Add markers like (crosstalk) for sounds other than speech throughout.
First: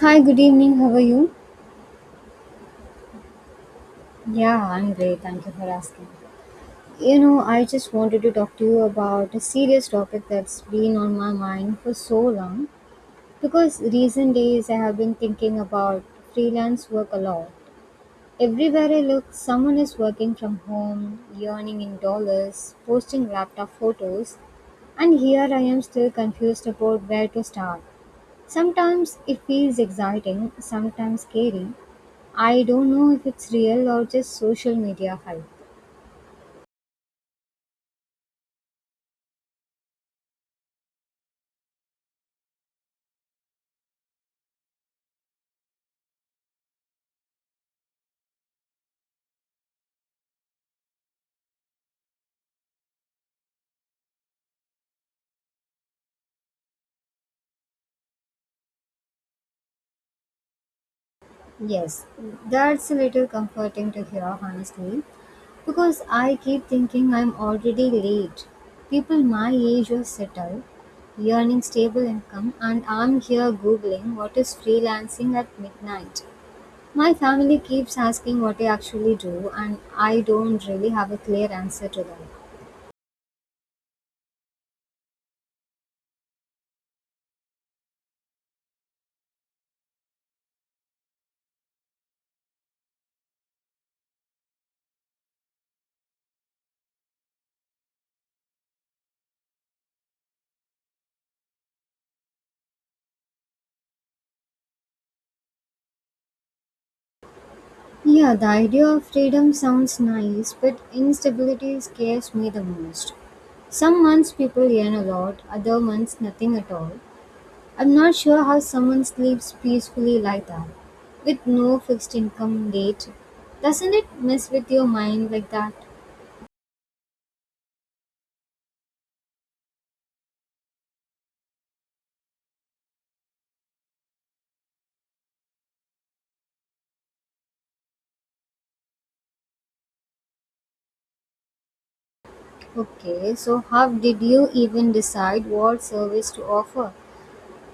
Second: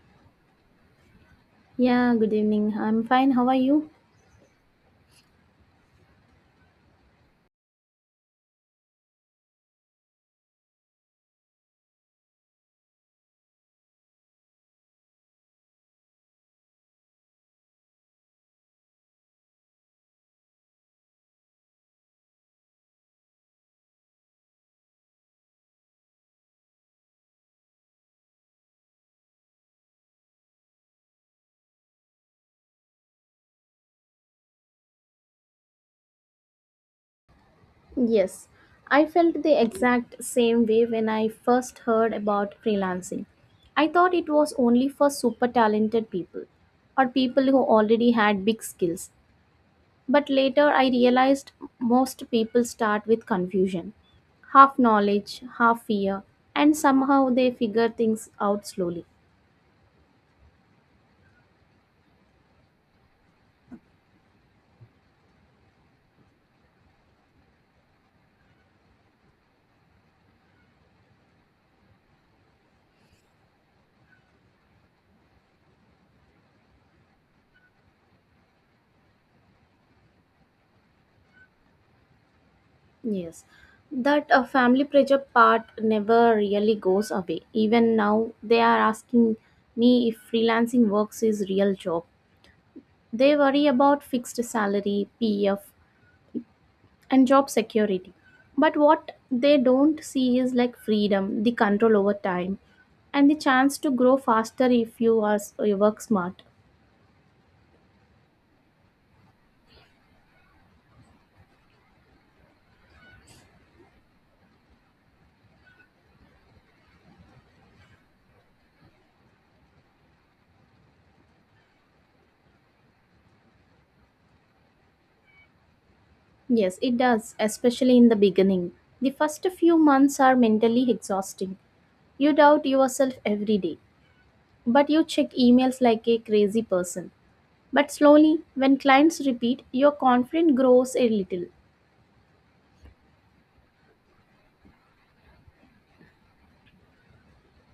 Hi, good evening. How are you? Yeah, good evening. I'm fine. How are you? Yeah, I'm great. Thank you for asking. You know, I just wanted to talk to you about a serious topic that's been on my mind for so long because recent days I have been thinking about freelance work a lot. Everywhere I look, someone is working from home, earning in dollars, posting laptop photos, and here I am still confused about where to start. Sometimes it feels exciting, sometimes scary. I don't know if it's real or just social media hype. Yes, I felt the exact same way when I first heard about freelancing. I thought it was only for super talented people or people who already had big skills. But later I realized most people start with confusion, half knowledge, half fear, and somehow they figure things out slowly. Yes, that's a little comforting to hear, honestly, because I keep thinking I'm already late. People my age are settled, earning stable income, and I'm here googling what is freelancing at midnight. My family keeps asking what I actually do, and I don't really have a clear answer to them. Yes, that a family pressure part never really goes away. Even now, they are asking me if freelancing works is real job. They worry about fixed salary, PF, and job security. But what they don't see is like freedom, the control over time, and the chance to grow faster if you work smart. Yeah, the idea of freedom sounds nice, but instability scares me the most. Some months people earn a lot, other months nothing at all. I'm not sure how someone sleeps peacefully like that, with no fixed income date. Doesn't it mess with your mind like that? Yes, it does, especially in the beginning. The first few months are mentally exhausting. You doubt yourself every day but you check emails like a crazy person. But slowly, when clients repeat, your confidence grows a little. Okay, so how did you even decide what service to offer?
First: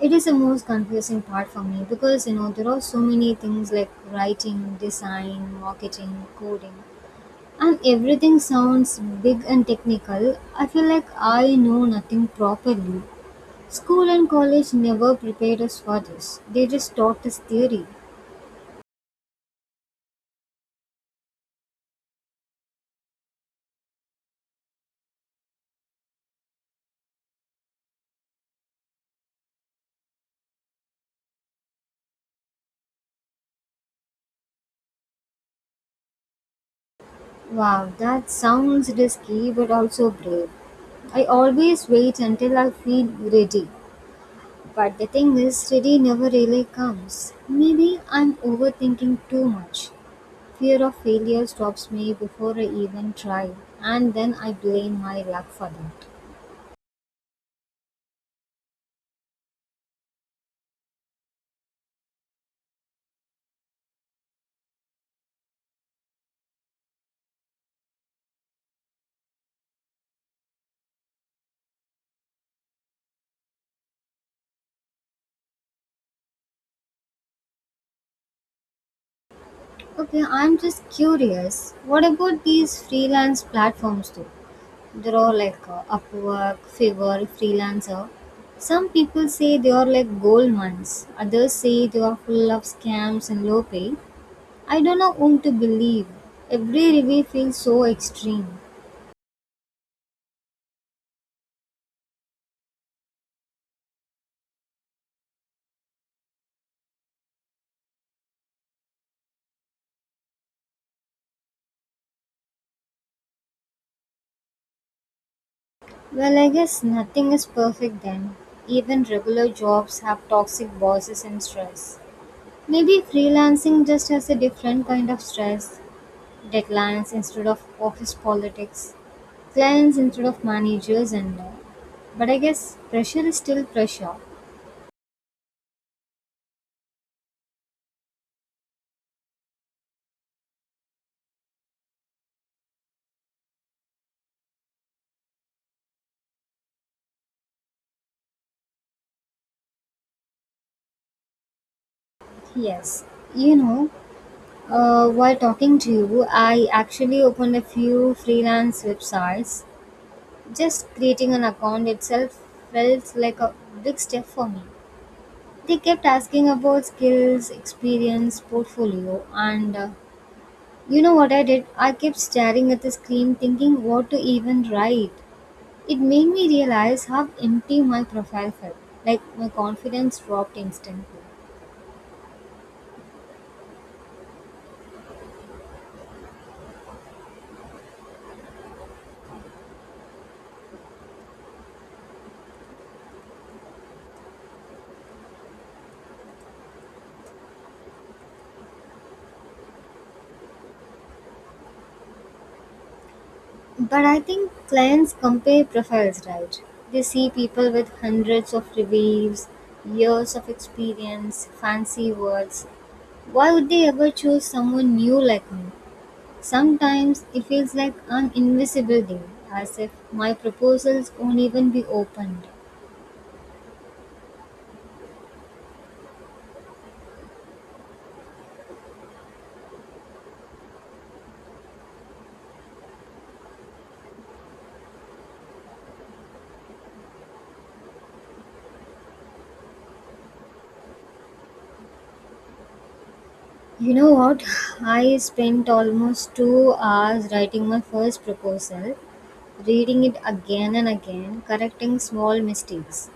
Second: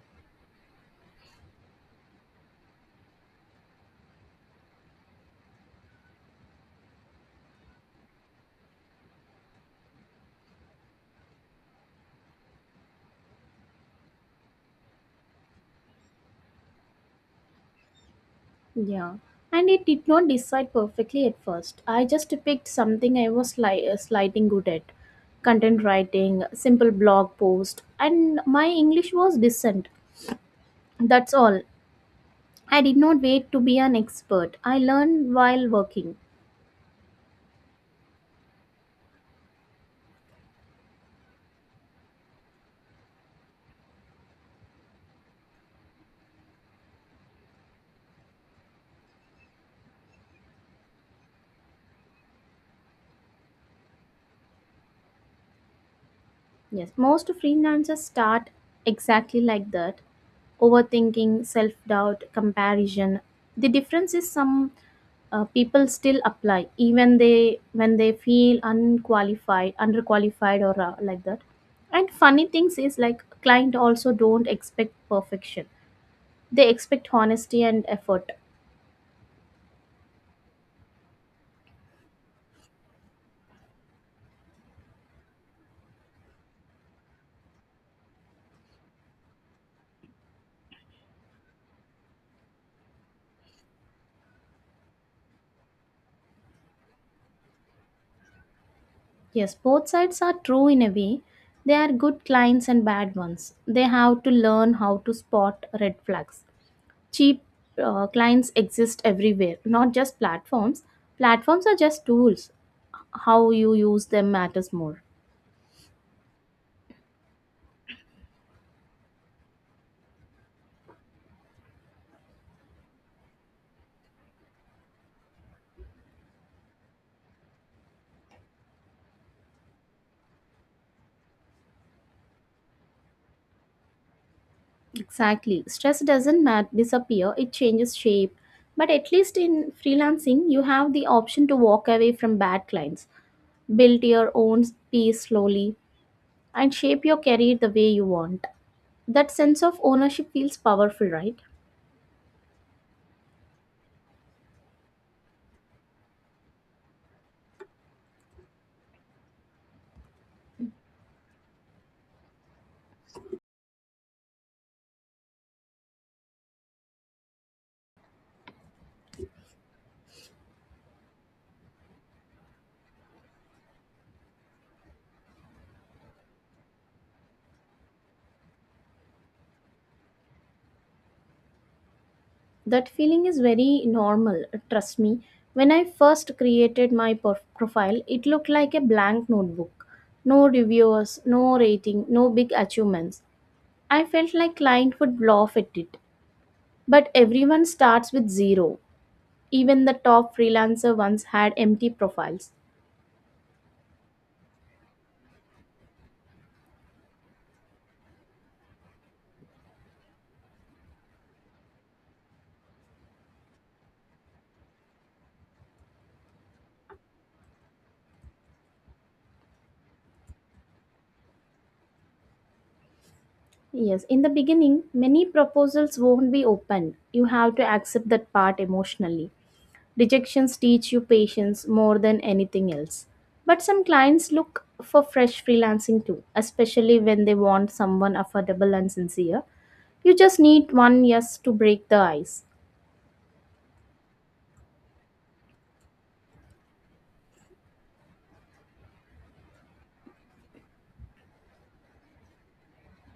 It is the most confusing part for me because you know there are so many things like writing, design, marketing, coding, and everything sounds big and technical. I feel like I know nothing properly. School and college never prepared us for this, they just taught us theory. Yeah. And it did not decide perfectly at first. I just picked something I was slighting good at content writing, simple blog post, and my English was decent. That's all. I did not wait to be an expert. I learned while working. Wow, that sounds risky but also brave. I always wait until I feel ready. But the thing is, ready never really comes. Maybe I'm overthinking too much. Fear of failure stops me before I even try, and then I blame my luck for that. Yes, most freelancers start exactly like that overthinking, self doubt, comparison. The difference is some people still apply even they when they feel unqualified, underqualified, or like that. And funny things is like client also don't expect perfection. They expect honesty and effort. Okay, I'm just curious. What about these freelance platforms though? There are like Upwork, Fiverr, Freelancer. Some people say they are like gold mines. Others say they are full of scams and low pay. I don't know whom to believe. Every review feels so extreme. Yes, both sides are true in a way. They are good clients and bad ones. They have to learn how to spot red flags cheap clients exist everywhere, not just platforms. Platforms are just tools. How you use them matters more. Well, I guess nothing is perfect then. Even regular jobs have toxic bosses and stress. Maybe freelancing just has a different kind of stress, declines instead of office politics, clients instead of managers, and all. But I guess pressure is still pressure. Exactly, stress doesn't disappear, it changes shape. But at least in freelancing you have the option to walk away from bad clients, build your own pace slowly, and shape your career the way you want. That sense of ownership feels powerful, right? Yes. You know, while talking to you, I actually opened a few freelance websites. Just creating an account itself felt like a big step for me. They kept asking about skills, experience, portfolio, and you know what I did? I kept staring at the screen thinking what to even write. It made me realize how empty my profile felt, like my confidence dropped instantly. That feeling is very normal, trust me. When I first created my profile, it looked like a blank notebook. No reviewers, no rating, no big achievements. I felt like client would laugh at it. But everyone starts with zero. Even the top freelancer once had empty profiles. But I think clients compare profiles, right? They see people with hundreds of reviews, years of experience, fancy words. Why would they ever choose someone new like me? Sometimes it feels like an invisible deal, as if my proposals won't even be opened. Yes, in the beginning, many proposals won't be opened. You have to accept that part emotionally. Rejections teach you patience more than anything else. But some clients look for fresh freelancing too, especially when they want someone affordable and sincere. You just need one yes to break the ice. You know what? (laughs) (sighs) I spent almost 2 hours writing my first proposal, reading it again and again, correcting small mistakes.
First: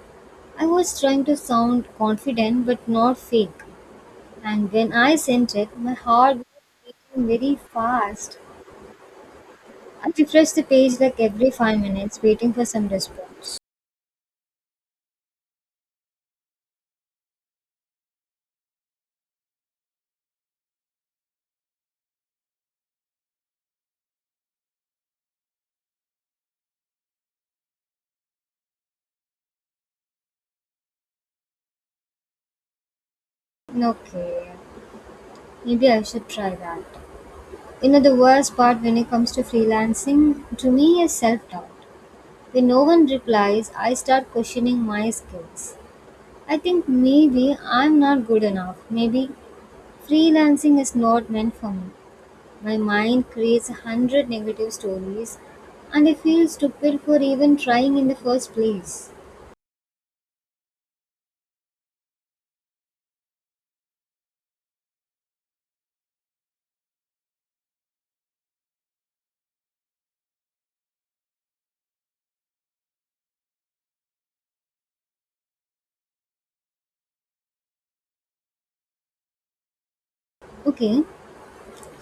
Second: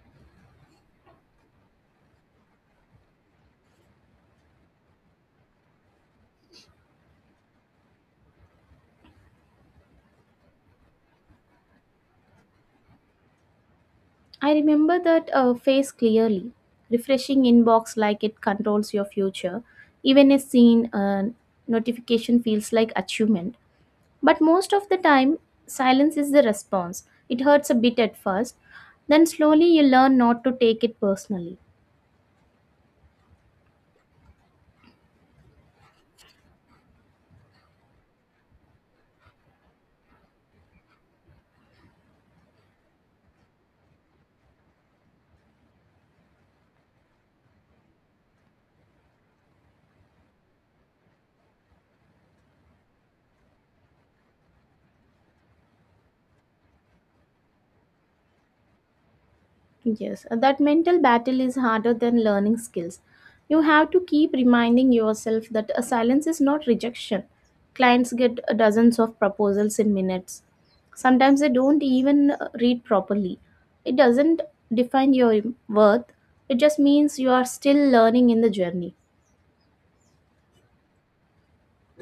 I was trying to sound confident but not fake. And when I sent it, my heart was beating very fast. I refreshed the page like every 5 minutes, waiting for some response. I remember that face clearly. Refreshing inbox like it controls your future. Even a seen notification feels like achievement. But most of the time, silence is the response. It hurts a bit at first, then slowly you learn not to take it personally. Okay, maybe I should try that. You know, the worst part when it comes to freelancing to me is self doubt. When no one replies, I start questioning my skills. I think maybe I'm not good enough. Maybe freelancing is not meant for me. My mind creates 100 negative stories and I feel stupid for even trying in the first place. Yes, that mental battle is harder than learning skills. You have to keep reminding yourself that a silence is not rejection. Clients get dozens of proposals in minutes. Sometimes they don't even read properly. It doesn't define your worth, it just means you are still learning in the journey. Okay,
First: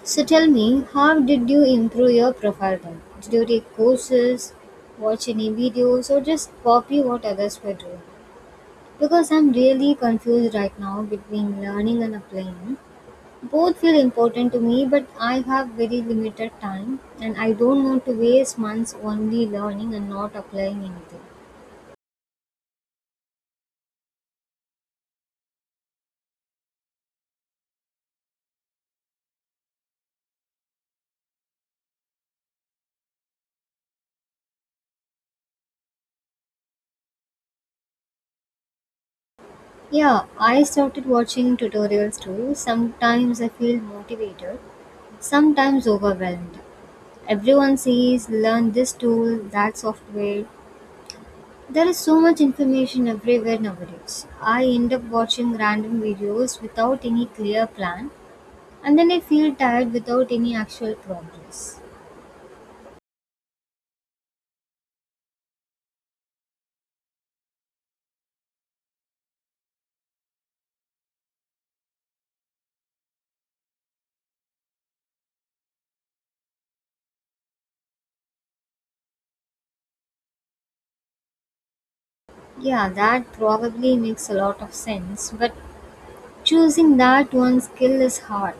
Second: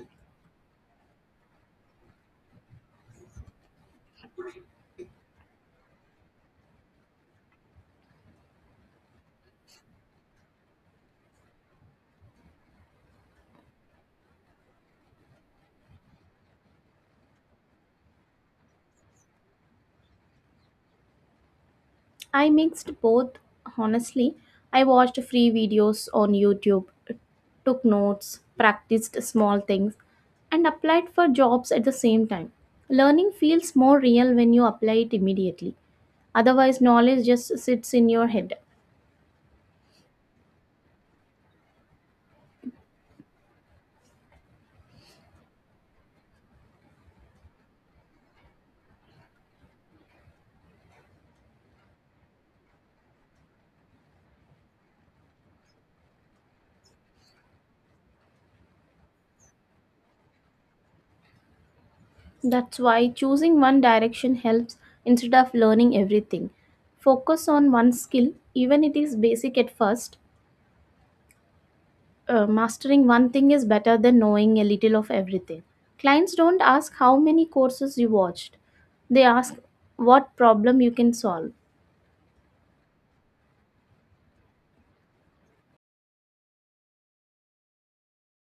so tell me, how did you improve your profile then? Did you take courses, watch any videos, or just copy what others were doing? Because I'm really confused right now between learning and applying. Both feel important to me, but I have very limited time and I don't want to waste months only learning and not applying anything. I mixed both, honestly. I watched free videos on YouTube, took notes, practiced small things, and applied for jobs at the same time. Learning feels more real when you apply it immediately. Otherwise, knowledge just sits in your head. Yeah, I started watching tutorials too. Sometimes I feel motivated, sometimes overwhelmed. Everyone says learn this tool, that software. There is so much information everywhere nowadays. I end up watching random videos without any clear plan and then I feel tired without any actual progress. That's why choosing one direction helps instead of learning everything. Focus on one skill, even it is basic at first, mastering one thing is better than knowing a little of everything. Clients don't ask how many courses you watched, they ask what problem you can solve. Yeah, that probably makes a lot of sense, but choosing that one skill is hard.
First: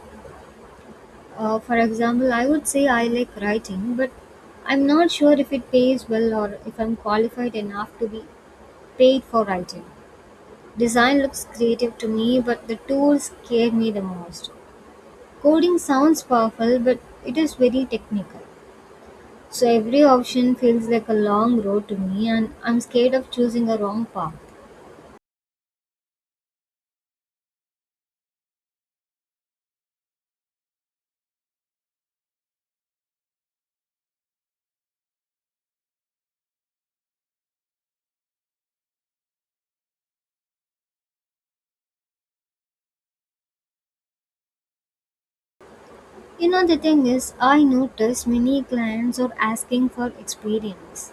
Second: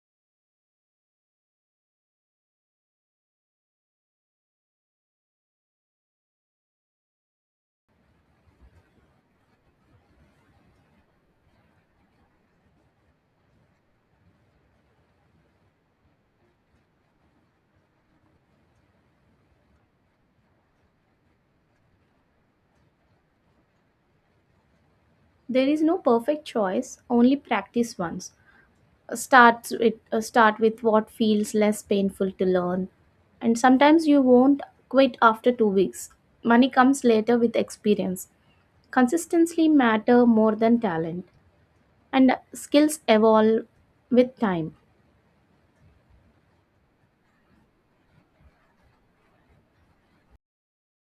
For example, I would say I like writing, but I'm not sure if it pays well or if I'm qualified enough to be paid for writing. Design looks creative to me, but the tools scare me the most. Coding sounds powerful, but it is very technical. So every option feels like a long road to me, and I'm scared of choosing a wrong path. There is no perfect choice, only practice once. Start with what feels less painful to learn, and sometimes you won't quit after two weeks. Money comes later with experience. Consistency matter more than talent, and skills evolve with time. You know, the thing is, I noticed many clients are asking for experience.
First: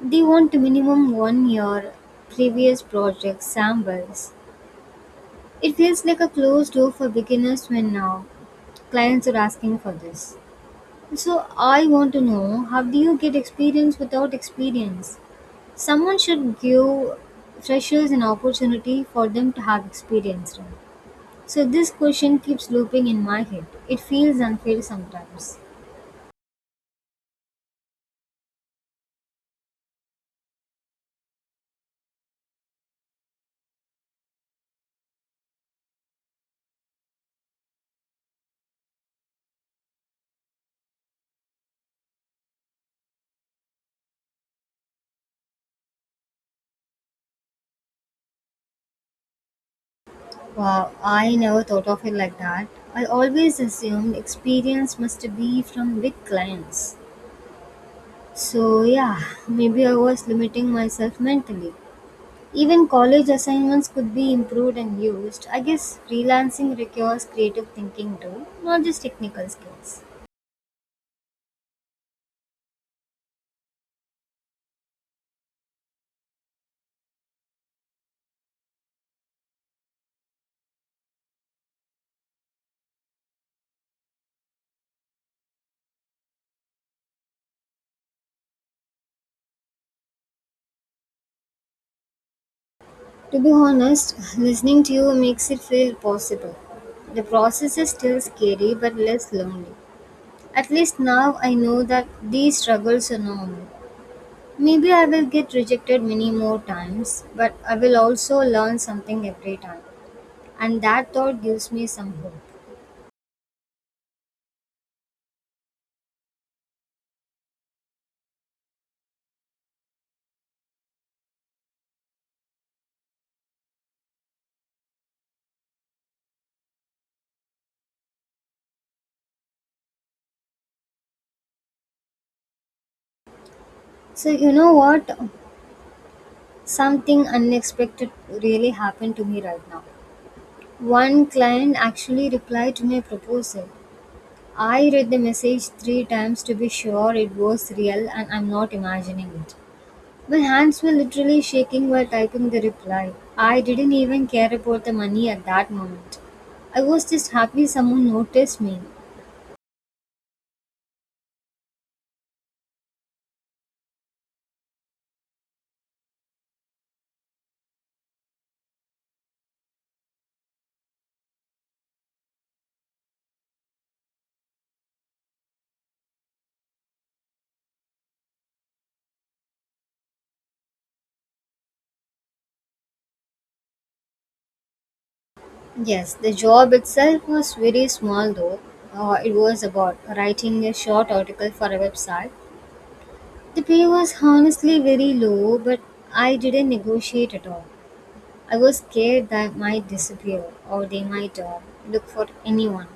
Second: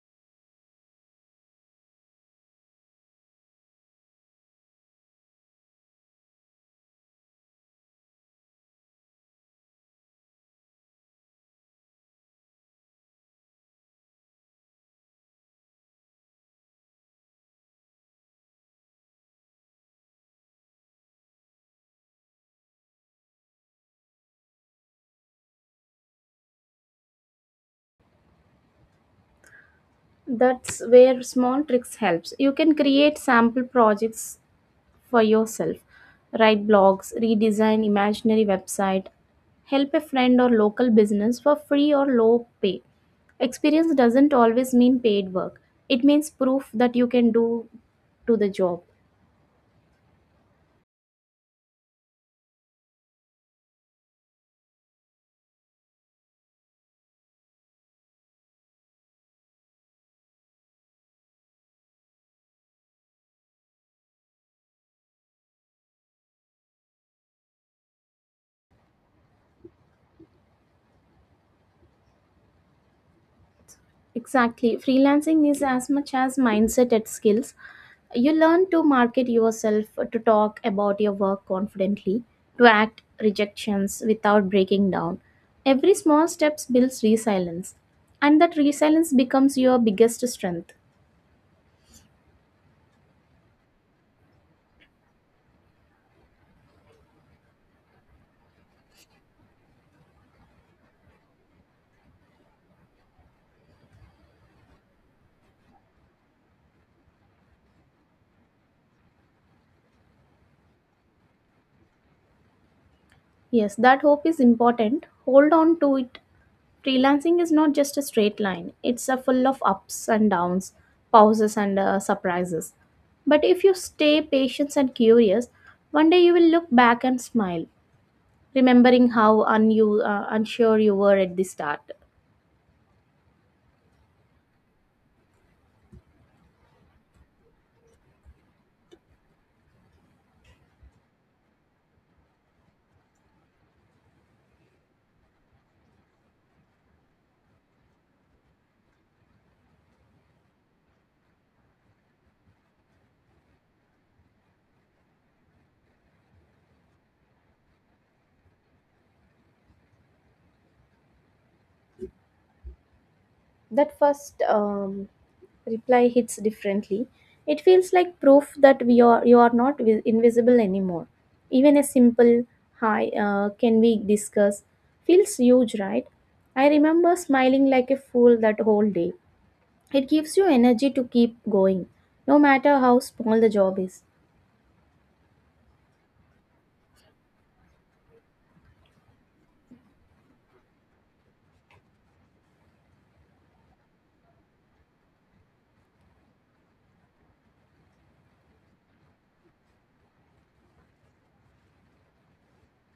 They want minimum 1 year previous project samples. It feels like a closed door for beginners when now clients are asking for this. So I want to know, how do you get experience without experience? Someone should give freshers an opportunity for them to have experience. Right? So this question keeps looping in my head. It feels unfair sometimes. That's where small tricks helps. You can create sample projects for yourself, write blogs, redesign imaginary website, help a friend or local business for free or low pay. Experience doesn't always mean paid work, it means proof that you can do to the job. Wow, I never thought of it like that. I always assumed experience must be from big clients. So, yeah, maybe I was limiting myself mentally. Even college assignments could be improved and used. I guess freelancing requires creative thinking too, not just technical skills. Exactly. Freelancing is as much as mindset as skills. You learn to market yourself, to talk about your work confidently, to act rejections without breaking down. Every small steps builds resilience, and that resilience becomes your biggest strength. To be honest, listening to you makes it feel possible. The process is still scary but less lonely. At least now I know that these struggles are normal. Maybe I will get rejected many more times, but I will also learn something every time. And that thought gives me some hope. Yes, that hope is important. Hold on to it. Freelancing is not just a straight line, it's a full of ups and downs, pauses, and surprises. But if you stay patient and curious, one day you will look back and smile, remembering how unsure you were at the start. So, you know what? Something unexpected really happened to me right now. One client actually replied to my proposal. I read the message 3 times to be sure it was real and I'm not imagining it. My hands were literally shaking while typing the reply. I didn't even care about the money at that moment. I was just happy someone noticed me. That first reply hits differently, it feels like proof that we are you are not invisible anymore. Even a simple "Hi, can we discuss?" feels huge, right? I remember smiling like a fool that whole day. It gives you energy to keep going, no matter how small the job is. Yes, the job itself was very small though. It was about writing a short article for a website. The pay was honestly very low, but I didn't negotiate at all. I was scared that I might disappear or they might look for anyone.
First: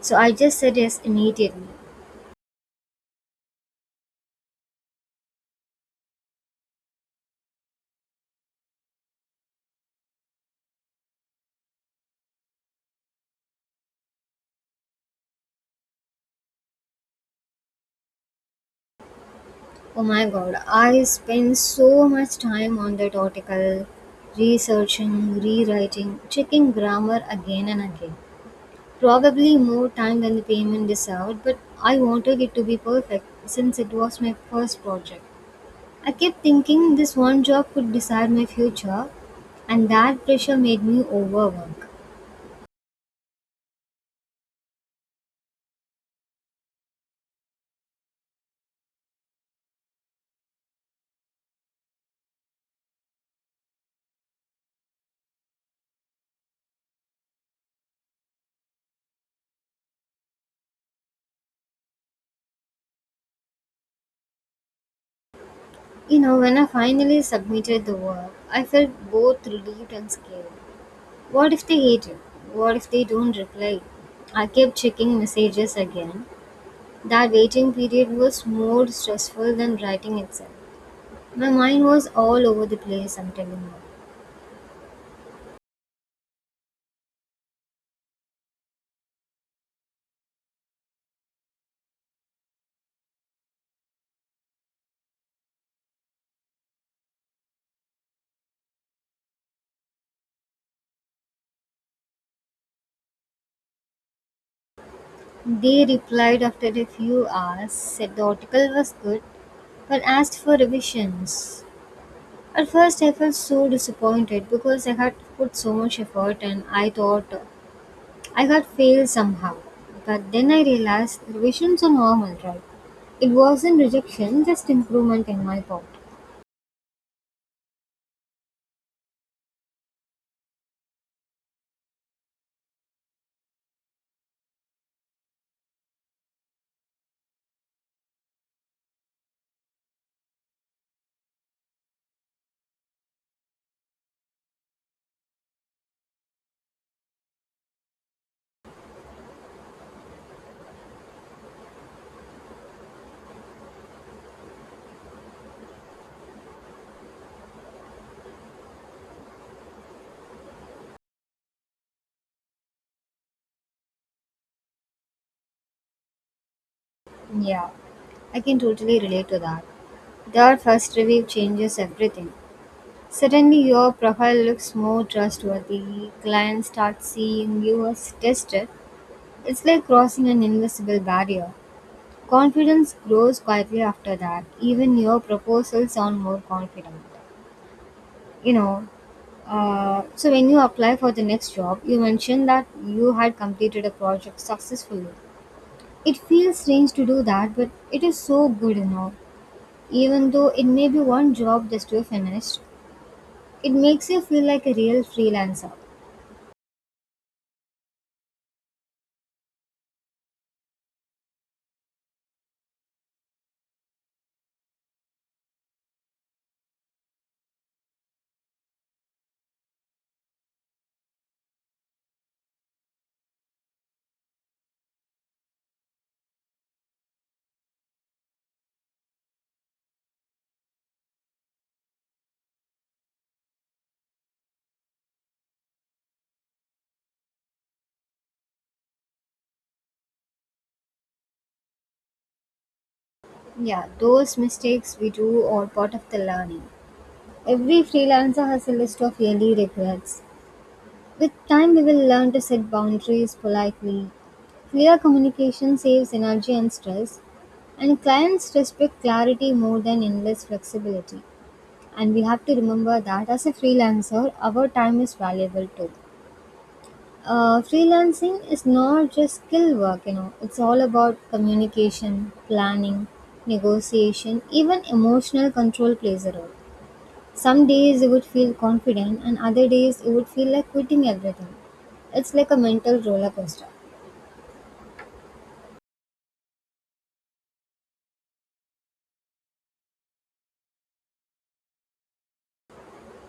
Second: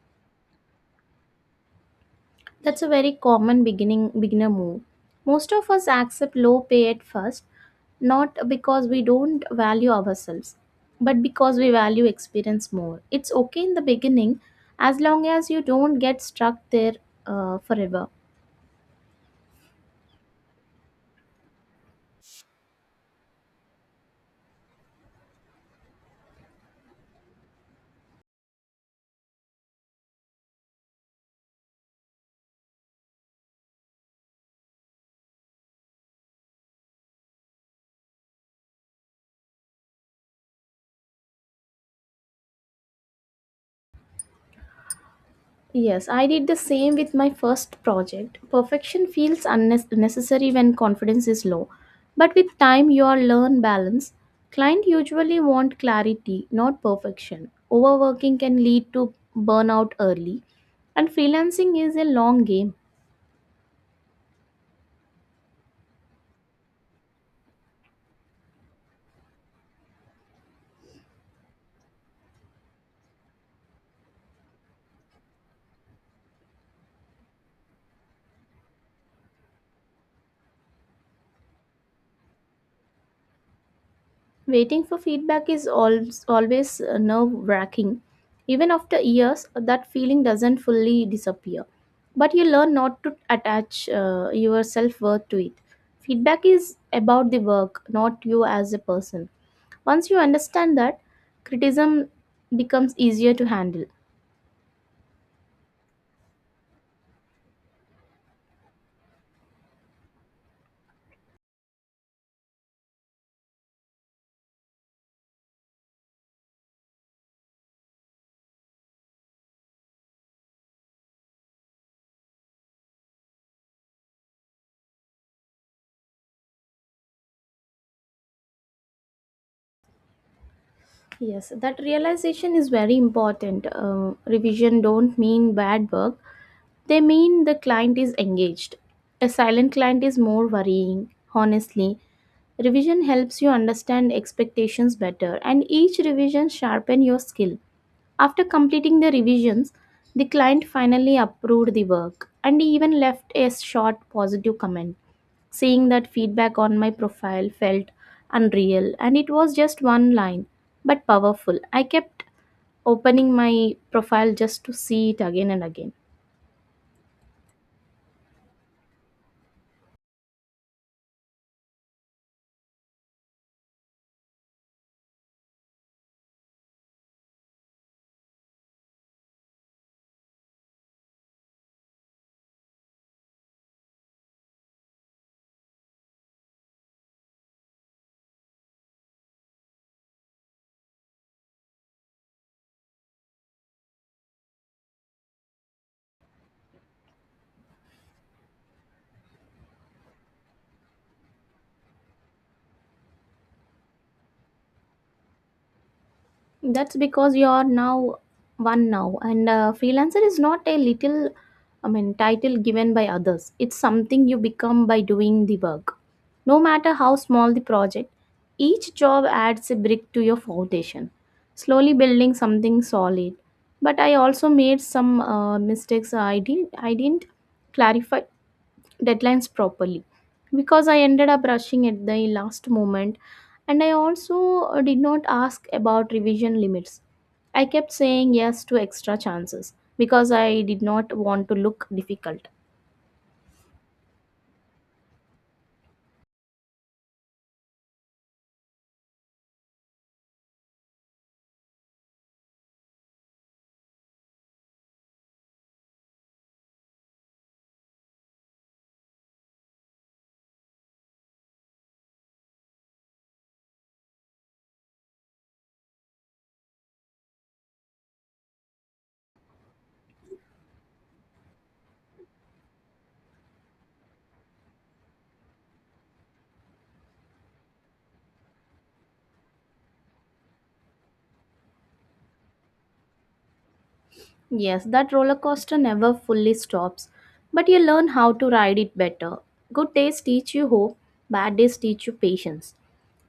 So I just said yes immediately. That's a very common beginning beginner move. Most of us accept low pay at first, not because we don't value ourselves, but because we value experience more. It's okay in the beginning as long as you don't get stuck there forever. Oh my god, I spend so much time on that article, researching, rewriting, checking grammar again and again. Probably more time than the payment deserved, but I wanted it to be perfect since it was my first project. I kept thinking this one job could decide my future, and that pressure made me overwork. Yes, I did the same with my first project. Perfection feels unnecessary when confidence is low. But with time, you all learn balance. Client usually want clarity, not perfection. Overworking can lead to burnout early, and freelancing is a long game. You know, when I finally submitted the work, I felt both relieved and scared. What if they hate you? What if they don't reply? I kept checking messages again. That waiting period was more stressful than writing itself. My mind was all over the place, I'm telling Waiting for feedback is always, always nerve wracking. Even after years, that feeling doesn't fully disappear. But you learn not to attach your self worth to it. Feedback is about the work, not you as a person. Once you understand that, criticism becomes easier to handle. you. They replied after a few hours, said the article was good, but asked for revisions. At first, I felt so disappointed because I had put so much effort and I thought I got failed somehow. But then I realized revisions are normal, right? It wasn't rejection, just improvement in my part. Yes, that realization is very important. Revision don't mean bad work. They mean the client is engaged. A silent client is more worrying, honestly. Revision helps you understand expectations better, and each revision sharpen your skill. After completing the revisions, the client finally approved the work and even left a short positive comment. Seeing that feedback on my profile felt unreal, and it was just one line, but powerful. I kept opening my profile just to see it again and again. Yeah, I can totally relate to that. That first review changes everything. Suddenly, your profile looks more trustworthy, clients start seeing you as tested. It's like crossing an invisible barrier. Confidence grows quietly after that. Even your proposals sound more confident. You know, so when you apply for the next job, you mentioned that you had completed a project successfully. It feels strange to do that, but it is so good, you know, even though it may be one job that you finished, it makes you feel like a real freelancer. That's because you are now one now, and freelancer is not a little, I mean, title given by others. It's something you become by doing the work. No matter how small the project, each job adds a brick to your foundation, slowly building something solid. But I also made some mistakes. I didn't clarify deadlines properly because I ended up rushing at the last moment, and I also did not ask about revision limits. I kept saying yes to extra chances because I did not want to look difficult. Yeah, those mistakes we do are part of the learning. Every freelancer has a list of yearly regrets. With time we will learn to set boundaries politely. Clear communication saves energy and stress, and clients respect clarity more than endless flexibility. And we have to remember that as a freelancer, our time is valuable too. Freelancing is not just skill work, you know, it's all about communication, planning, negotiation, even emotional control plays a role. Some days you would feel confident, and other days you would feel like quitting everything. It's like a mental roller coaster. Yes, that roller coaster never fully stops, but you learn how to ride it better. Good days teach you hope, bad days teach you patience.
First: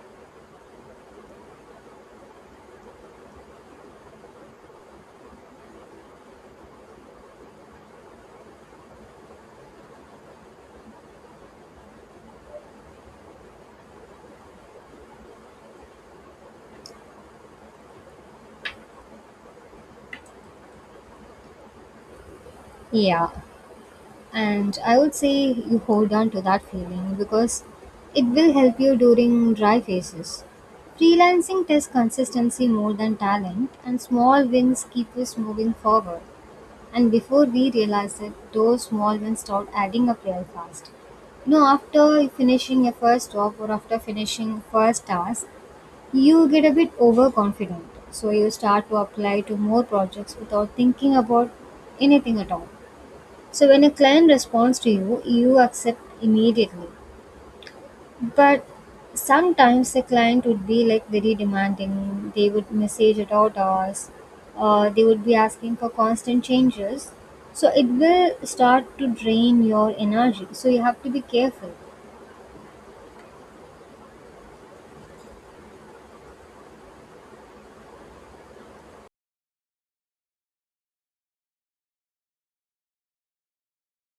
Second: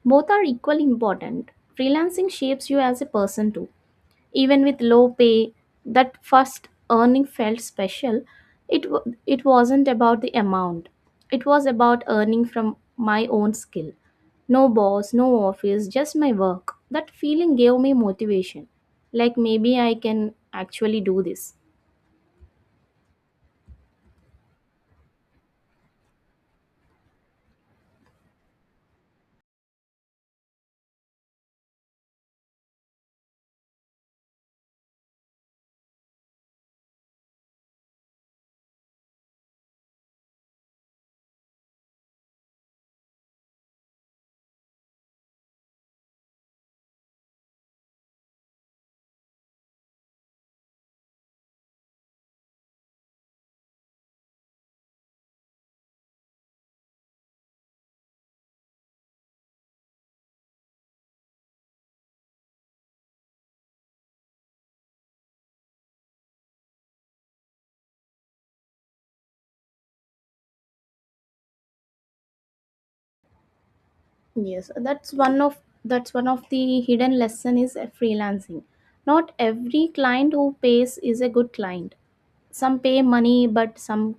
Both are equally important. Freelancing shapes you as a person too. Even with low pay, that first earning felt special. It wasn't about the amount, it was about earning from my own skill. No boss, no office, just my work. That feeling gave me motivation. Like maybe I can actually do this. Yeah, and I would say you hold on to that feeling because it will help you during dry phases. Freelancing tests consistency more than talent, and small wins keep us moving forward. And before we realize it, those small wins start adding up real fast. You know, after finishing your first job or after finishing first task, you get a bit overconfident. So you start to apply to more projects without thinking about anything at all. So when a client responds to you, you accept immediately. But sometimes the client would be like very demanding. They would message at odd hours. They would be asking for constant changes. So it will start to drain your energy. So you have to be careful. Yes, that's one of the hidden lesson is freelancing. Not every client who pays is a good client. Some pay money, but some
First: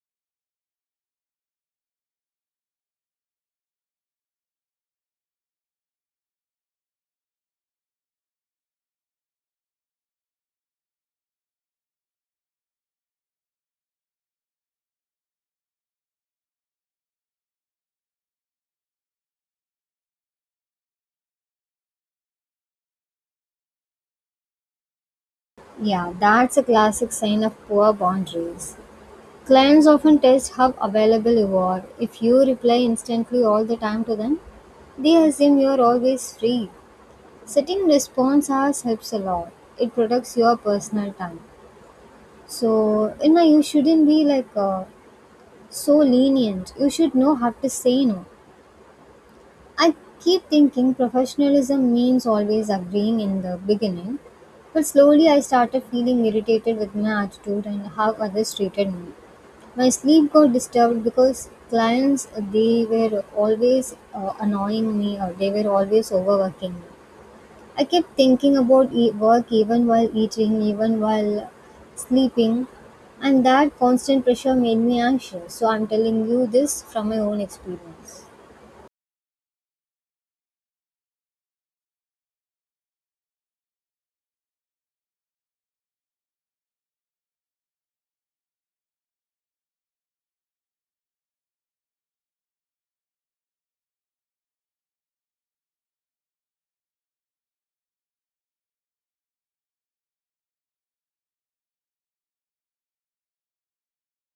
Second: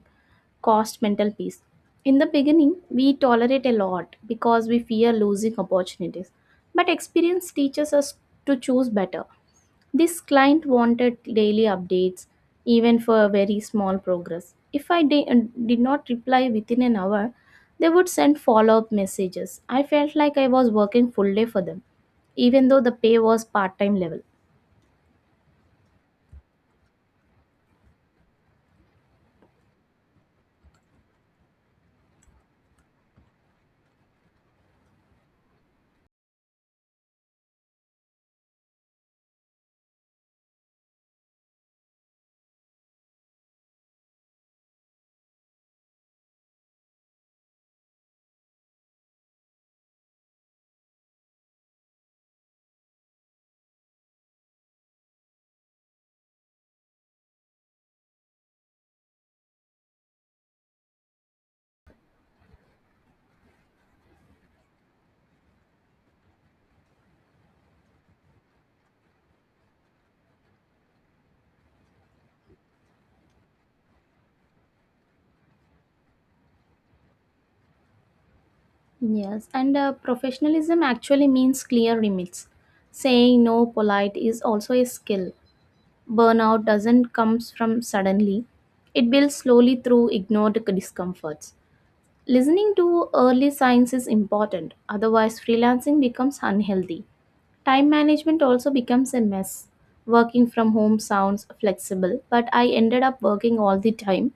cost mental peace. In the beginning, we tolerate a lot because we fear losing opportunities. But experience teaches us to choose better. This client wanted daily updates, even for a very small progress. If I did not reply within an hour, they would send follow up messages. I felt like I was working full day for them, even though the pay was part time level. Yeah, that's a classic sign of poor boundaries. Clients often test how available you are. If you reply instantly all the time to them, they assume you're always free. Setting response hours helps a lot. It protects your personal time. So, you know, you shouldn't be like so lenient. You should know how to say no. I keep thinking professionalism means always agreeing in the beginning, but slowly I started feeling irritated with my attitude and how others treated me. My sleep got disturbed because clients they were always annoying me or they were always overworking me. I kept thinking about work even while eating, even while sleeping, and that constant pressure made me anxious. So I'm telling you this from my own experience. Yes, and professionalism actually means clear limits. Saying no polite is also a skill. Burnout doesn't come from suddenly. It builds slowly through ignored discomforts. Listening to early signs is important, otherwise freelancing becomes unhealthy. Time management also becomes a mess. Working from home sounds flexible, but I ended up working all the time,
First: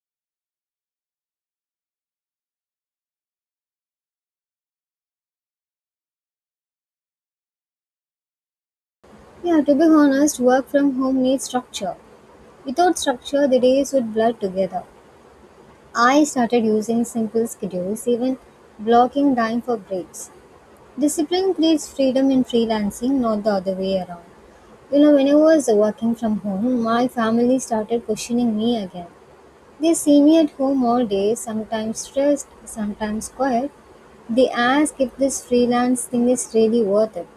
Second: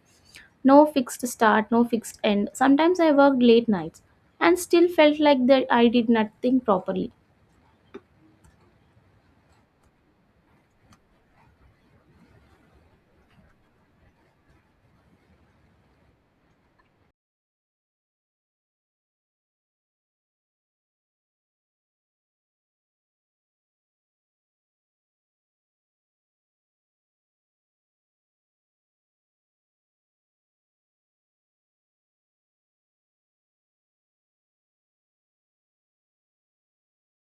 no fixed start, no fixed end. Sometimes I worked late nights and still felt like that I did nothing properly. Yeah, to be honest, work from home needs structure. Without structure, the days would blur together. I started using simple schedules, even blocking time for breaks. Discipline creates freedom in freelancing, not the other way around. You know, when I was working from home, my family started questioning me again. They see me at home all day, sometimes stressed, sometimes quiet. They ask if this freelance thing is really worth it.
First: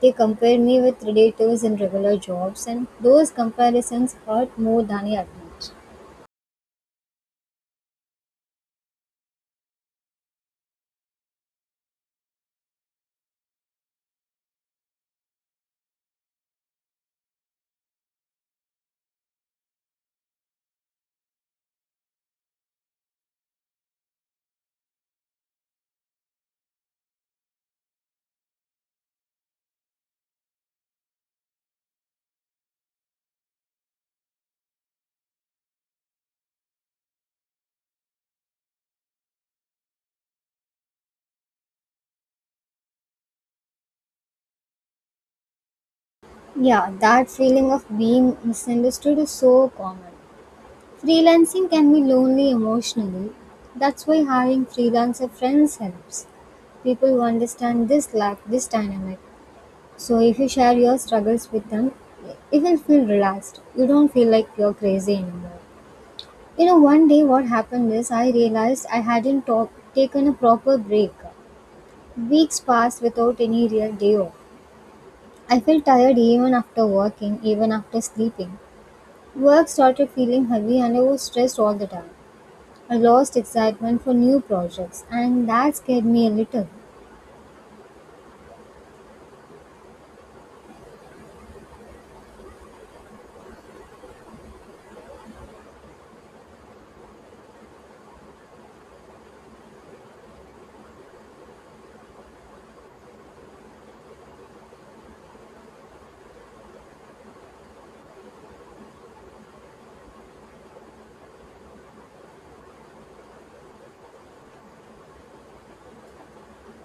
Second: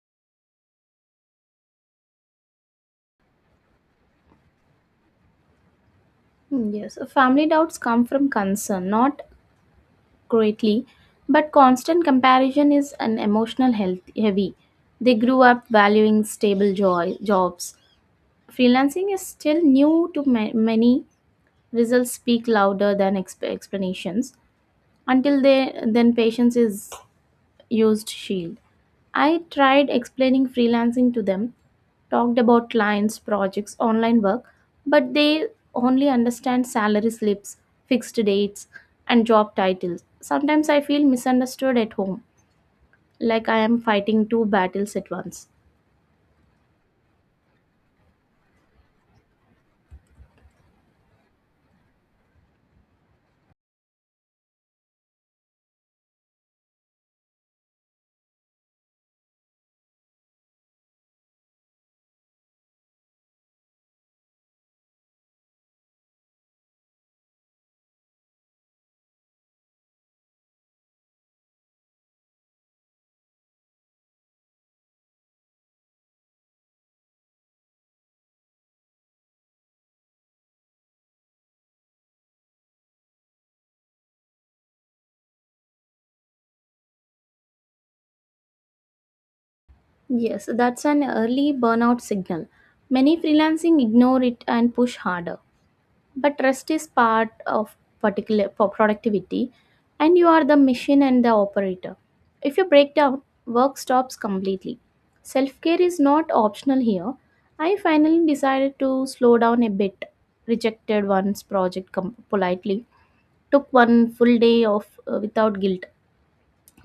They compare me with relatives in regular jobs, and those comparisons hurt more than I admit. Yes, family doubts come from concern, not greatly, but constant comparison is an emotional health heavy. They grew up valuing stable joy, jobs. Freelancing is still new to many. Results speak louder than explanations. Until they, then patience is used shield. I tried explaining freelancing to them, talked about clients, projects, online work, but they only understand salary slips, fixed dates, and job titles. Sometimes I feel misunderstood at home, like I am fighting two battles at once. Yeah, that feeling of being misunderstood is so common. Freelancing can be lonely emotionally. That's why hiring freelancer friends helps. People who understand this lack, this dynamic, so if you share your struggles with them, you will feel relaxed. You don't feel like you're crazy anymore. You know, one day what happened is I realized I hadn't taken a proper break. Weeks passed without any real day off. I felt tired even after working, even after sleeping. Work started feeling heavy and I was stressed all the time. I lost excitement for new projects and that scared me a little. Yes, that's an early burnout signal. Many freelancing ignore it and push harder. But rest is part of particular for productivity, and you are the machine and the operator. If you break down, work stops completely. Self-care is not optional here. I finally decided to slow down a bit, rejected one's project politely, took one full day off, without guilt,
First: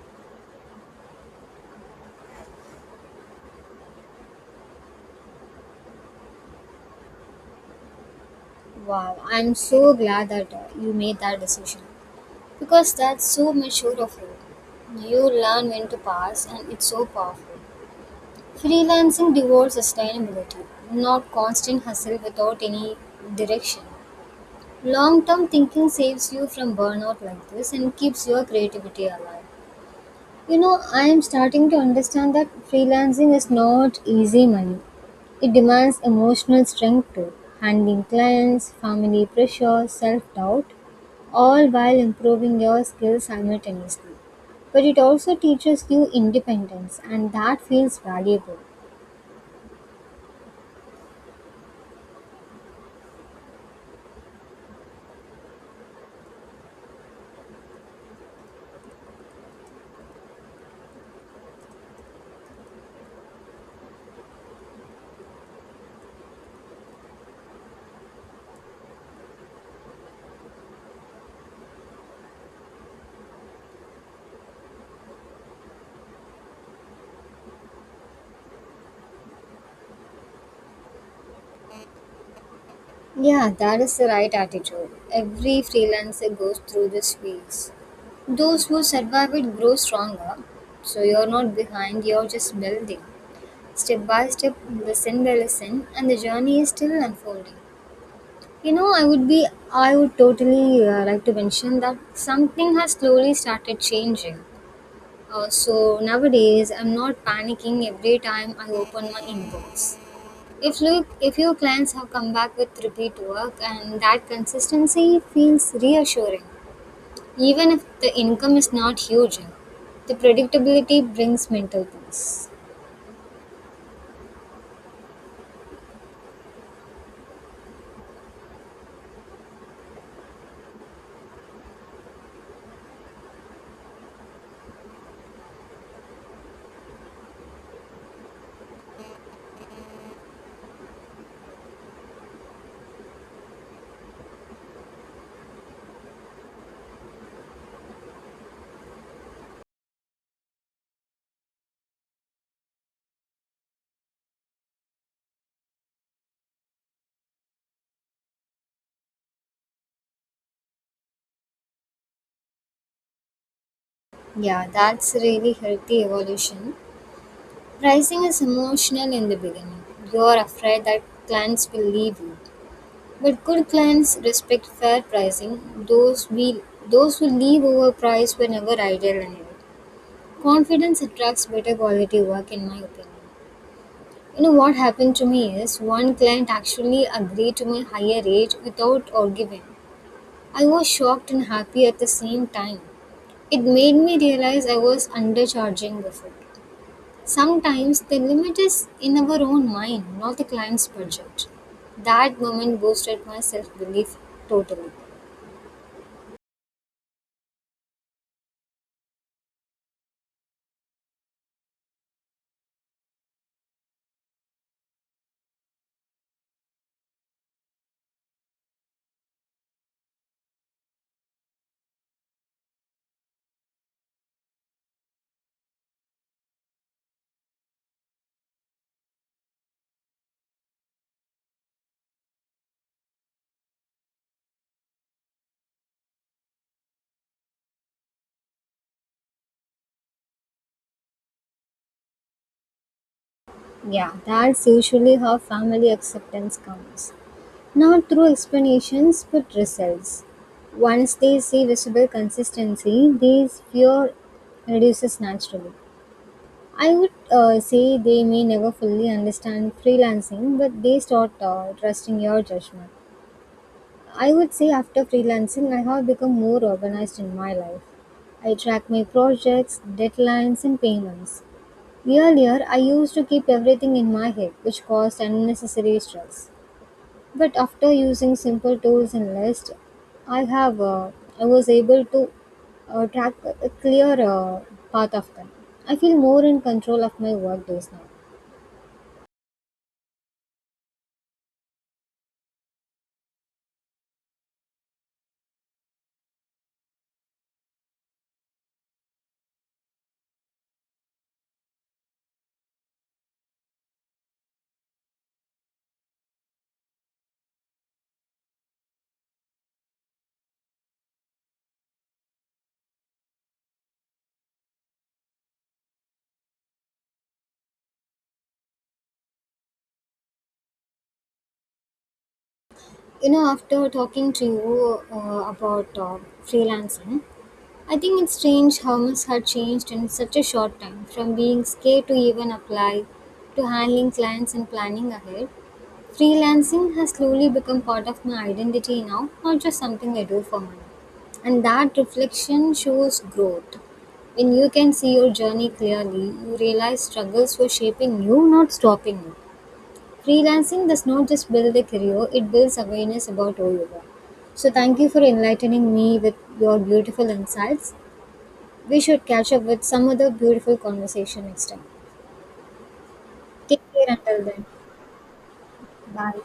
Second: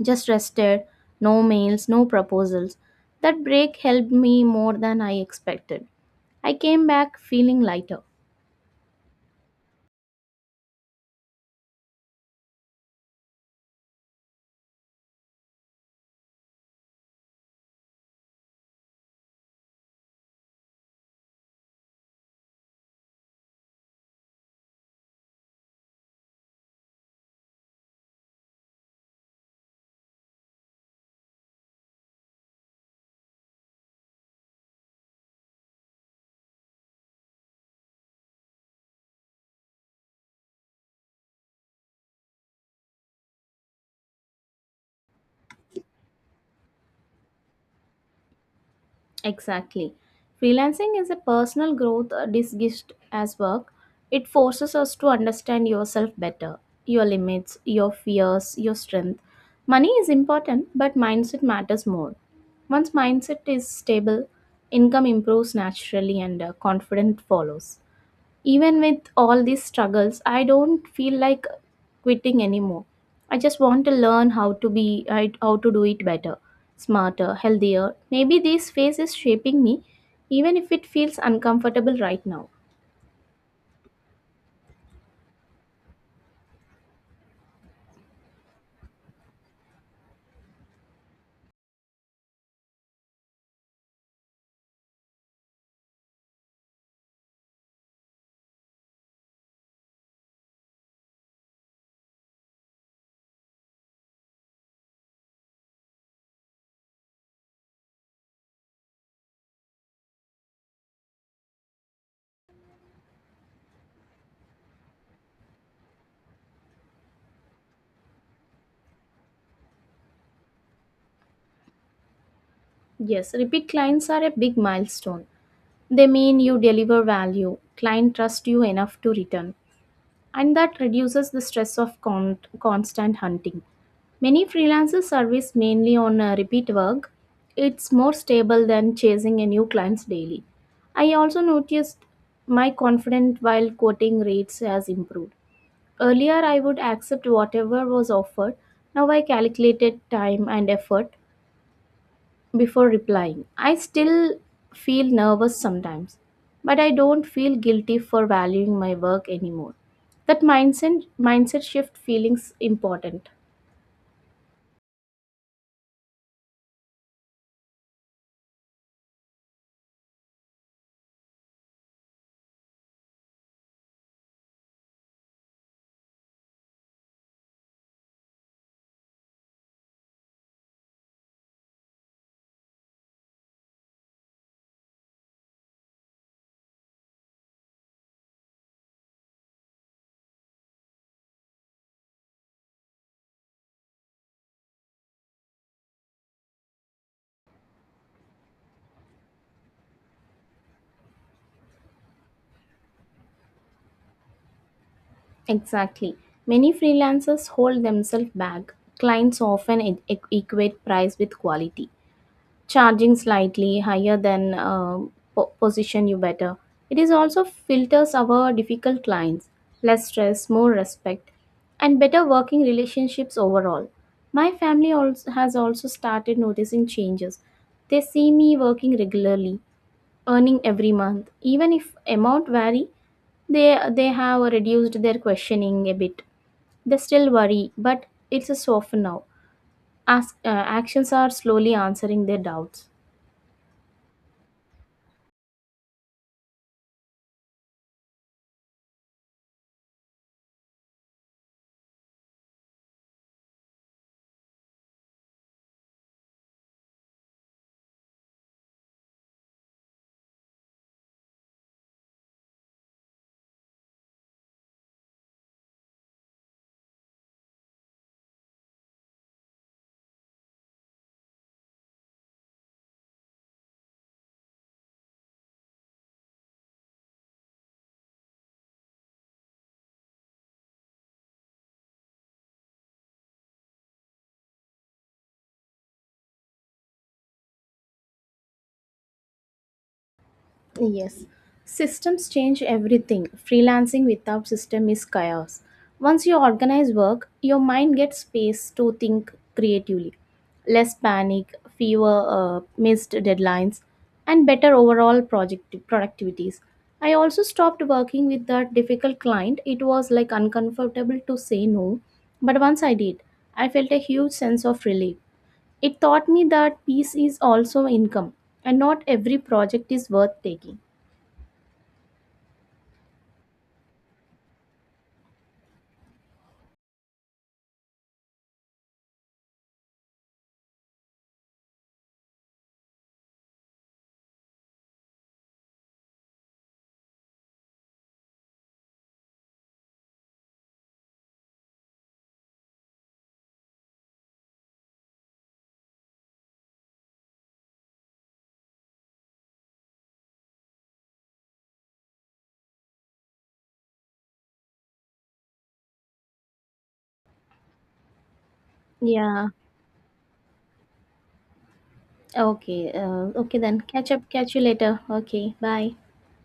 just rested. No mails, no proposals. That break helped me more than I expected. I came back feeling lighter. Wow, I'm so glad that you made that decision. Because that's so mature of you. You learn when to pass, and it's so powerful. Freelancing devolves sustainability, not constant hustle without any direction. Long term thinking saves you from burnout like this and keeps your creativity alive. You know, I am starting to understand that freelancing is not easy money. It demands emotional strength too, handling clients, family pressure, self doubt, all while improving your skills simultaneously. But it also teaches you independence, and that feels valuable. Exactly. Freelancing is a personal growth disguised as work. It forces us to understand yourself better, your limits, your fears, your strength. Money is important, but mindset matters more. Once mindset is stable, income improves naturally and confidence follows. Even with all these struggles, I don't feel like quitting anymore. I just want to learn how to do it better, smarter, healthier. Maybe this phase is shaping me even if it feels uncomfortable right now. Yeah, that is the right attitude. Every freelancer goes through this phase. Those who survive it grow stronger, so you're not behind, you're just building. Step by step, listen by listen, and the journey is still unfolding. You know, I would totally like to mention that something has slowly started changing. So nowadays I'm not panicking every time I open my inbox. If your clients have come back with repeat work and that consistency feels reassuring. Even if the income is not huge, the predictability brings mental peace. Yes, repeat clients are a big milestone. They mean you deliver value, client trust you enough to return, and that reduces the stress of constant hunting. Many freelancers service mainly on repeat work. It's more stable than chasing a new clients daily. I also noticed my confidence while quoting rates has improved. Earlier, I would accept whatever was offered. Now I calculated time and effort before replying. I still feel nervous sometimes, but I don't feel guilty for valuing my work anymore. That mindset shift feelings important. Yeah, that's a really healthy evolution. Pricing is emotional in the beginning. You're afraid that clients will leave you. But good clients respect fair pricing. Those who leave overpriced were never ideal anyway. Confidence attracts better quality work in my opinion. You know what happened to me is one client actually agreed to my higher rate without arguing. I was shocked and happy at the same time. It made me realize I was undercharging before. Sometimes the limit is in our own mind, not the client's budget. That moment boosted my self belief totally. Exactly. Many freelancers hold themselves back. Clients often equate price with quality, charging slightly higher than position you better. It is also filters our difficult clients, less stress, more respect, and better working relationships overall. My family also has also started noticing changes. They see me working regularly, earning every month, even if amount vary. They have reduced their questioning a bit. They still worry, but it's a soften now. Ask, actions are slowly answering their doubts. Yeah, that's usually how family acceptance comes. Not through explanations but results. Once they see visible consistency, this fear reduces naturally. I would say they may never fully understand freelancing, but they start trusting your judgment. I would say after freelancing, I have become more organized in my life. I track my projects, deadlines, and payments. Earlier, I used to keep everything in my head, which caused unnecessary stress. But after using simple tools and lists, I have I was able to track a clear path of them. I feel more in control of my work days now. Yes, systems change everything. Freelancing without system is chaos. Once you organize work, your mind gets space to think creatively. Less panic, fewer missed deadlines, and better overall project productivities. I also stopped working with that difficult client. It was like uncomfortable to say no, but once I did, I felt a huge sense of relief. It taught me that peace is also income, and not every project is worth taking. You know, after talking to you about freelancing, I think it's strange how much had changed in such a short time, from being scared to even apply, to handling clients and planning ahead. Freelancing has slowly become part of my identity now, not just something I do for money. And that reflection shows growth. When you can see your journey clearly, you realize struggles were shaping you, not stopping you. Freelancing does not just build a career, it builds awareness about who you are. So, thank you for enlightening me with your beautiful insights. We should Yeah. catch up with some other beautiful conversation next time. Okay. Okay Take then. care Catch up. until Catch you then. later. Okay. Bye. Bye.